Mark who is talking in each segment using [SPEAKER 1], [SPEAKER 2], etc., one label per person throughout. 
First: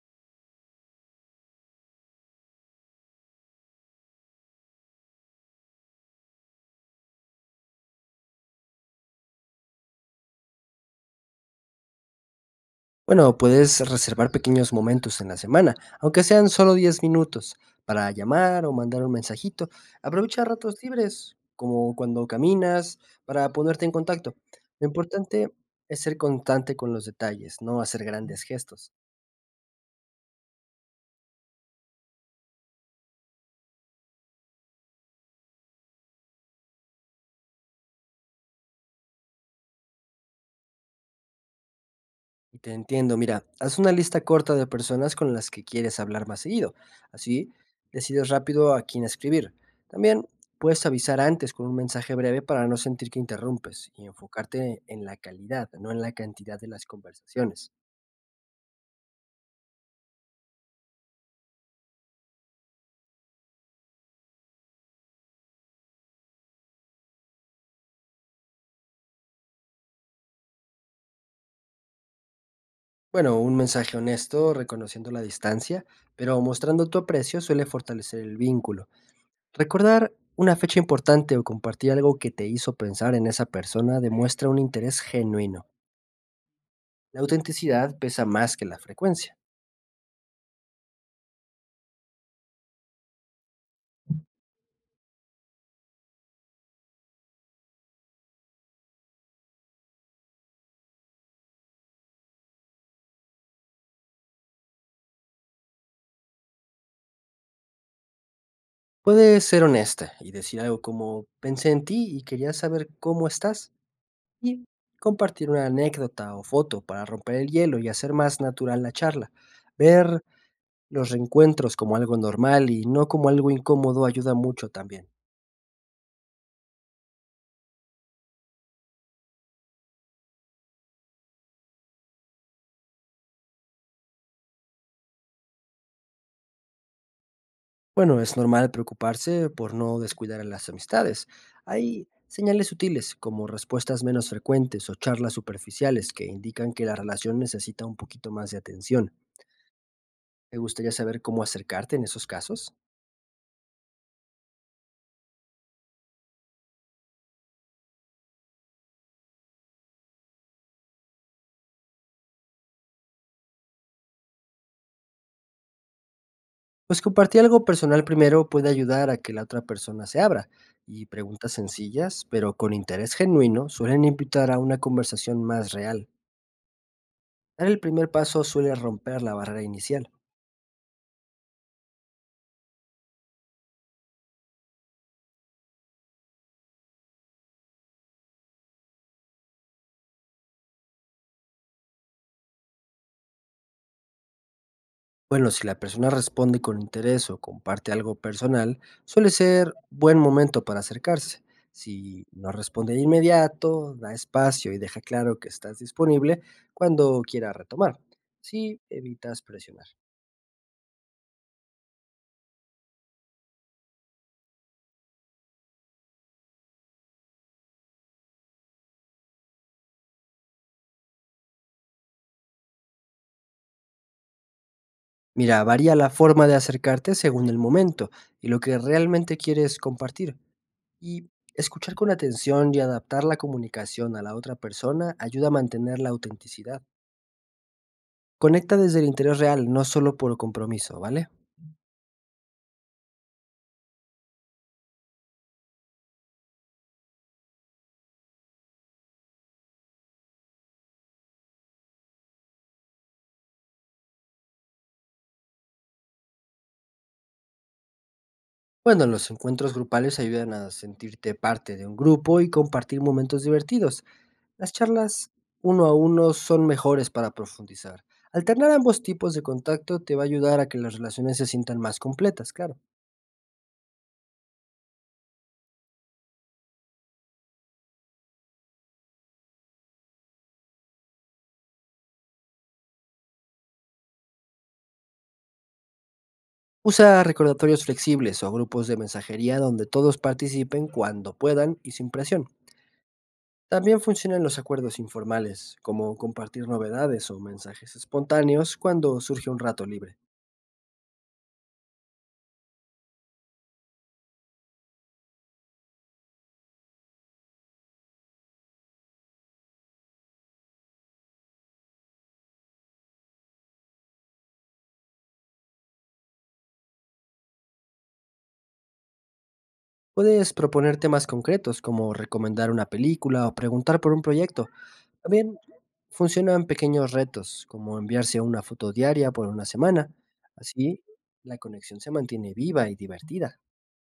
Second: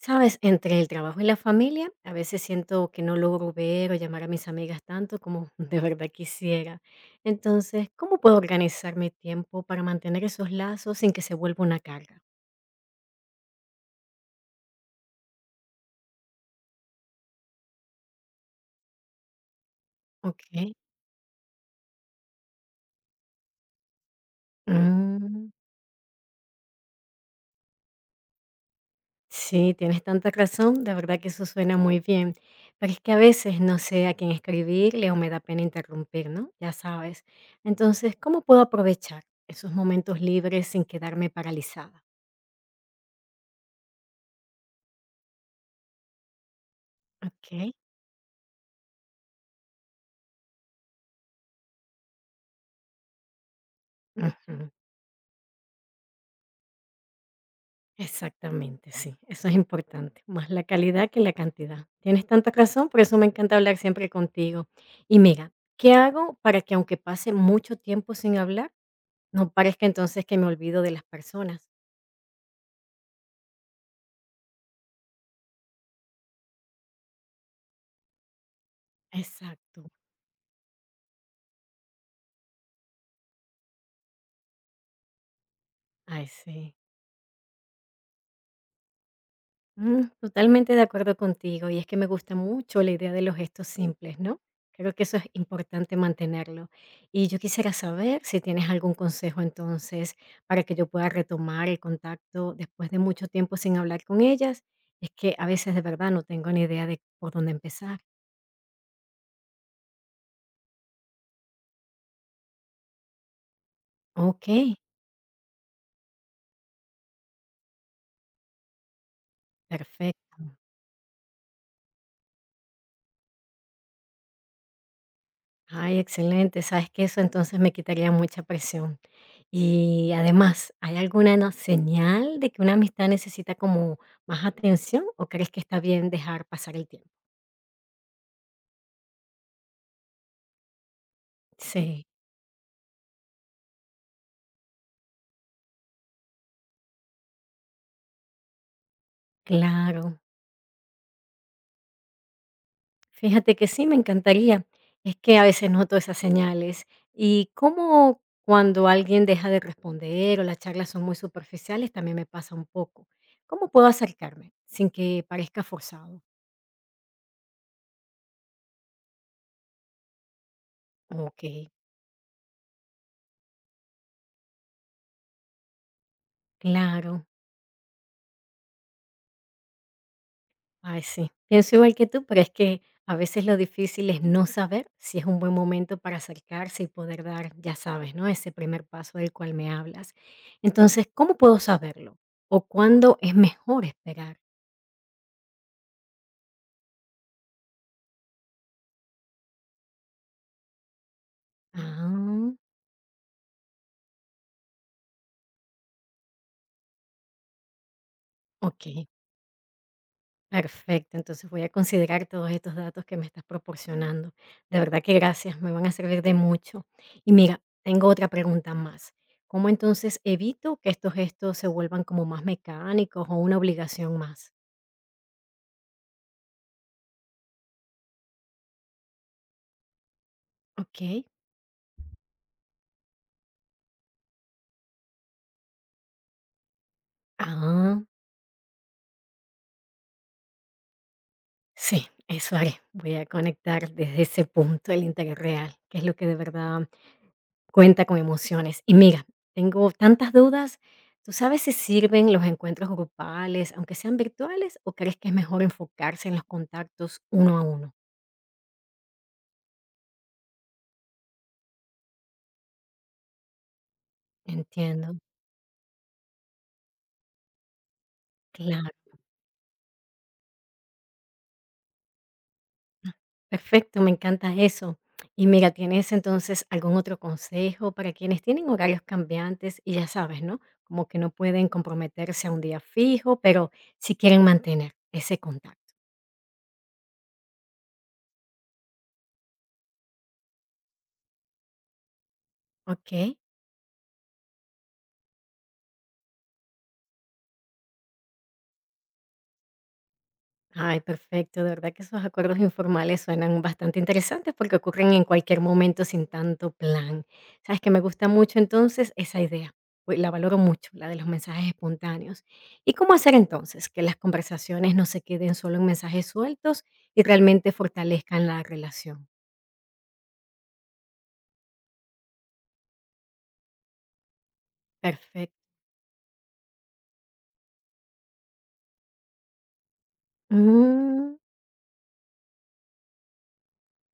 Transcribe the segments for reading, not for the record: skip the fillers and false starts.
[SPEAKER 1] Sabes, entre el trabajo y la familia, a veces siento que no logro ver o llamar a mis amigas tanto como de verdad quisiera. Entonces, ¿cómo puedo organizar mi tiempo para mantener esos lazos sin que se vuelva una carga?
[SPEAKER 2] Bueno, puedes reservar pequeños momentos en la semana, aunque sean solo 10 minutos, para llamar o mandar un mensajito. Aprovecha
[SPEAKER 1] Ok.
[SPEAKER 2] ratos libres, como cuando caminas, para ponerte en contacto. Lo
[SPEAKER 1] Mm,
[SPEAKER 2] importante es ser constante con los detalles, no hacer grandes gestos.
[SPEAKER 1] sí, tienes tanta razón, de verdad que eso suena muy bien. Pero es que a veces no sé a quién escribirle o me da pena interrumpir, ¿no? Ya sabes. Entonces, ¿cómo puedo aprovechar esos momentos libres sin quedarme paralizada?
[SPEAKER 2] Te entiendo, mira, haz una lista corta de personas con las que quieres hablar más seguido, así
[SPEAKER 1] Ok.
[SPEAKER 2] decides rápido a quién escribir. También puedes avisar antes con un mensaje breve para no sentir que interrumpes y
[SPEAKER 1] Ujú.
[SPEAKER 2] enfocarte en la calidad, no en la cantidad de las conversaciones.
[SPEAKER 1] Exactamente, sí, eso es importante, más la calidad que la cantidad. Tienes tanta razón, por eso me encanta hablar siempre contigo. Y mira, ¿qué hago para que aunque pase mucho tiempo sin hablar, no parezca entonces que me olvido de las personas?
[SPEAKER 2] Bueno, un mensaje honesto, reconociendo la distancia, pero mostrando tu aprecio suele fortalecer el vínculo.
[SPEAKER 1] Exacto,
[SPEAKER 2] Recordar una fecha importante o compartir algo que te hizo pensar en esa persona demuestra un interés genuino.
[SPEAKER 1] ay sí.
[SPEAKER 2] La autenticidad pesa más que la frecuencia.
[SPEAKER 1] Mm, totalmente de acuerdo contigo, y es que me gusta mucho la idea de los gestos simples, ¿no? Creo que eso es importante mantenerlo. Y yo quisiera saber si tienes algún consejo entonces para que yo pueda retomar el contacto después de mucho tiempo sin hablar con ellas. Es que a veces de verdad no tengo ni idea de por dónde empezar.
[SPEAKER 2] Puedes ser honesta y decir algo como pensé en ti y quería saber cómo estás
[SPEAKER 1] Ok,
[SPEAKER 2] y compartir una anécdota o foto para romper el hielo y hacer más natural la charla. Ver
[SPEAKER 1] perfecto.
[SPEAKER 2] los reencuentros como algo normal y no como algo incómodo ayuda mucho también.
[SPEAKER 1] Ay, excelente. Sabes que eso entonces me quitaría mucha presión. Y además, ¿hay alguna no señal de que una amistad necesita como más atención o crees que está bien dejar pasar el tiempo?
[SPEAKER 2] Bueno, es normal preocuparse por no descuidar a las amistades.
[SPEAKER 1] Sí,
[SPEAKER 2] Hay señales sutiles como respuestas menos frecuentes o charlas superficiales que indican que la relación necesita un poquito más de atención.
[SPEAKER 1] claro.
[SPEAKER 2] ¿Te gustaría saber cómo acercarte en esos casos?
[SPEAKER 1] Fíjate que sí, me encantaría. Es que a veces noto esas señales. Y como cuando alguien deja de responder o las charlas son muy superficiales, también me pasa un poco. ¿Cómo puedo acercarme sin que parezca forzado?
[SPEAKER 2] Pues compartir algo personal primero puede ayudar a que la otra persona se abra, y
[SPEAKER 1] Ok,
[SPEAKER 2] preguntas sencillas, pero con interés genuino, suelen invitar a una conversación más real.
[SPEAKER 1] claro.
[SPEAKER 2] Dar el primer paso suele romper la barrera inicial.
[SPEAKER 1] Ay, sí. Pienso igual que tú, pero es que a veces lo difícil es no saber si es un buen momento para acercarse y poder dar, ya sabes, ¿no? Ese primer paso del cual me hablas. Entonces, ¿cómo puedo saberlo? ¿O cuándo es mejor esperar?
[SPEAKER 2] Bueno, si la persona responde con interés o comparte algo personal, suele ser buen momento para acercarse. Si
[SPEAKER 1] Ah,
[SPEAKER 2] no responde de inmediato, da espacio y deja claro que estás disponible cuando quiera retomar. Si
[SPEAKER 1] ok.
[SPEAKER 2] evitas presionar.
[SPEAKER 1] Perfecto. Entonces voy a considerar todos estos datos que me estás proporcionando. De verdad que gracias, me van a servir de mucho. Y mira, tengo otra pregunta más. ¿Cómo entonces evito que estos gestos se vuelvan como más mecánicos o una obligación más?
[SPEAKER 2] Mira, varía la forma de acercarte según el momento y lo que realmente quieres compartir.
[SPEAKER 1] Okey.
[SPEAKER 2] Y escuchar con atención y adaptar la comunicación a la otra persona ayuda a mantener la autenticidad.
[SPEAKER 1] Ah,
[SPEAKER 2] Conecta desde el interés real, no solo por compromiso, ¿vale?
[SPEAKER 1] sí, eso haré. Voy a conectar desde ese punto el interés real, que es lo que de verdad cuenta con emociones. Y mira, tengo tantas dudas. ¿Tú sabes si sirven los encuentros grupales, aunque sean virtuales, o crees que es mejor enfocarse en los contactos uno a uno?
[SPEAKER 2] Bueno, los encuentros grupales ayudan a sentirte parte de un grupo y compartir momentos divertidos. Las
[SPEAKER 1] Entiendo,
[SPEAKER 2] charlas uno a uno son mejores para profundizar. Alternar ambos
[SPEAKER 1] claro.
[SPEAKER 2] tipos de contacto te va a ayudar a que las relaciones se sientan más completas, claro.
[SPEAKER 1] Perfecto, me encanta eso. Y mira, ¿tienes entonces algún otro consejo para quienes tienen horarios cambiantes y ya sabes, ¿no? Como que no pueden comprometerse a un día fijo, pero sí quieren mantener ese contacto,
[SPEAKER 2] Usa recordatorios flexibles o grupos de mensajería donde todos participen cuando puedan y sin presión.
[SPEAKER 1] ¿ok?
[SPEAKER 2] También funcionan los acuerdos informales, como compartir novedades o mensajes espontáneos cuando surge un rato libre.
[SPEAKER 1] Ay, perfecto. De verdad que esos acuerdos informales suenan bastante interesantes porque ocurren en cualquier momento sin tanto plan. Sabes que me gusta mucho entonces esa idea. Uy, la valoro mucho, la de los mensajes espontáneos. ¿Y cómo hacer entonces que las conversaciones no se queden solo en mensajes sueltos y realmente fortalezcan la relación?
[SPEAKER 2] Puedes proponer temas concretos como recomendar una película o preguntar por un proyecto. También
[SPEAKER 1] Perfecto.
[SPEAKER 2] funcionan pequeños retos, como enviarse una foto diaria por una semana. Así,
[SPEAKER 1] Mm,
[SPEAKER 2] la conexión se mantiene viva y divertida.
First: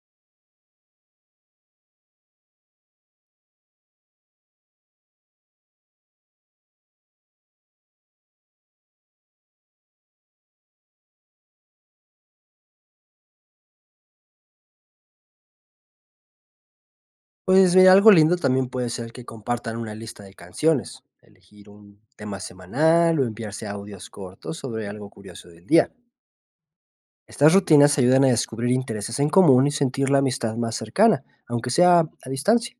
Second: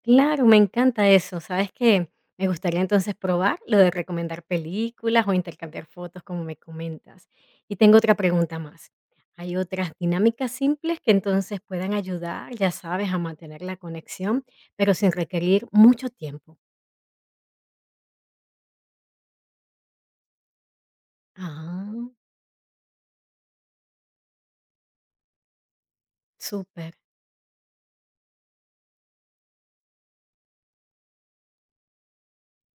[SPEAKER 1] claro, me encanta eso. ¿Sabes qué? Me gustaría entonces probar lo de recomendar películas o intercambiar fotos, como me comentas. Y tengo otra pregunta más. ¿Hay otras dinámicas simples que entonces puedan ayudar, ya sabes, a mantener la conexión, pero sin requerir mucho tiempo?
[SPEAKER 2] Pues mira, algo lindo también puede ser que compartan una lista de canciones, elegir un
[SPEAKER 1] Ah,
[SPEAKER 2] tema semanal o enviarse audios cortos sobre algo curioso del día.
[SPEAKER 1] súper.
[SPEAKER 2] Estas rutinas ayudan a descubrir intereses en común y sentir la amistad más cercana, aunque sea a distancia.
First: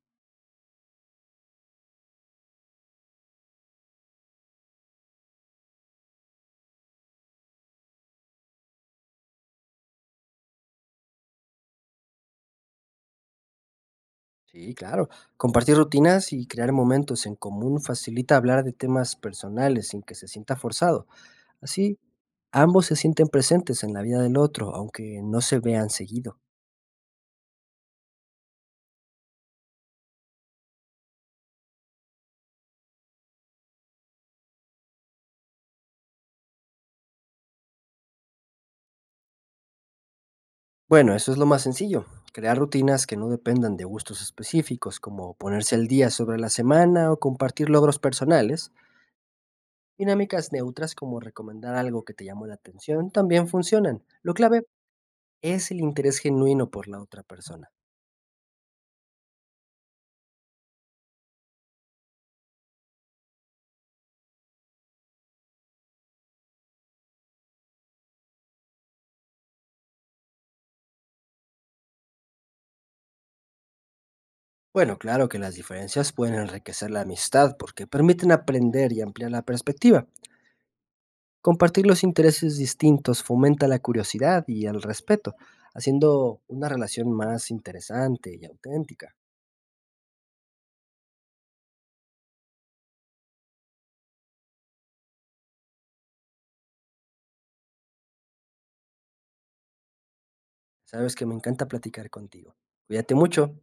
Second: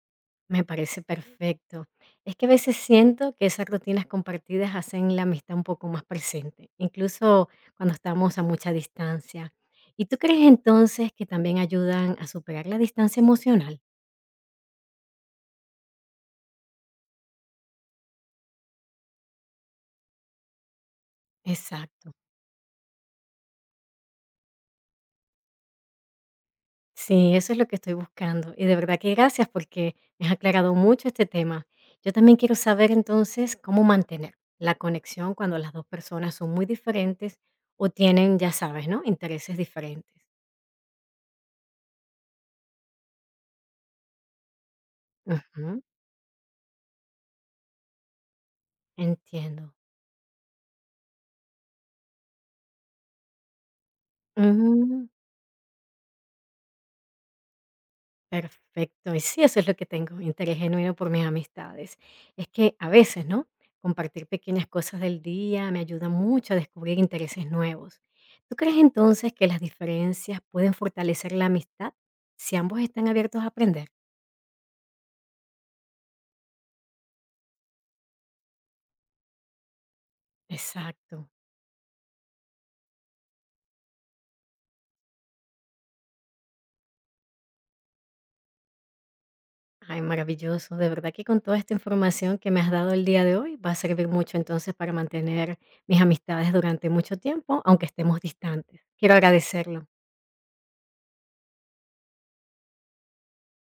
[SPEAKER 1] Me parece perfecto. Es que a veces siento que esas rutinas compartidas hacen la amistad un poco más presente, incluso cuando estamos a mucha distancia. ¿Y tú crees entonces que también ayudan a superar la distancia emocional?
[SPEAKER 2] Sí, claro. Compartir rutinas y crear momentos en común facilita hablar de temas personales sin que se sienta forzado. Así,
[SPEAKER 1] Exacto.
[SPEAKER 2] ambos se sienten presentes en la vida del otro, aunque no se vean seguido.
[SPEAKER 1] Sí, eso es lo que estoy buscando. Y de verdad que gracias porque me has aclarado mucho este tema. Yo también quiero saber entonces cómo mantener la conexión cuando las dos personas son muy diferentes o tienen, ya sabes, ¿no? Intereses diferentes.
[SPEAKER 2] Bueno, eso es lo más sencillo. Crear rutinas que no dependan de gustos específicos, como ponerse
[SPEAKER 1] Ujú,
[SPEAKER 2] al día sobre la semana o compartir logros personales.
[SPEAKER 1] entiendo.
[SPEAKER 2] Dinámicas neutras como recomendar algo que te llamó la atención también funcionan. Lo clave
[SPEAKER 1] Mm,
[SPEAKER 2] es el interés genuino por la otra persona.
[SPEAKER 1] perfecto. Y sí, eso es lo que tengo, interés genuino por mis amistades. Es que a veces, ¿no? Compartir pequeñas cosas del día me ayuda mucho a descubrir intereses nuevos. ¿Tú crees entonces que las diferencias pueden fortalecer la amistad si ambos están abiertos a aprender?
[SPEAKER 2] Bueno, claro que las diferencias pueden enriquecer la amistad porque permiten aprender y ampliar la perspectiva.
[SPEAKER 1] Exacto.
[SPEAKER 2] Compartir los intereses distintos fomenta la curiosidad y el respeto, haciendo una relación más interesante y auténtica.
[SPEAKER 1] Ay, maravilloso. De verdad que con toda esta información que me has dado el día de hoy va a servir mucho entonces para mantener mis amistades durante mucho tiempo, aunque estemos distantes. Quiero agradecerlo.
[SPEAKER 2] Sabes que me encanta platicar contigo. Cuídate mucho.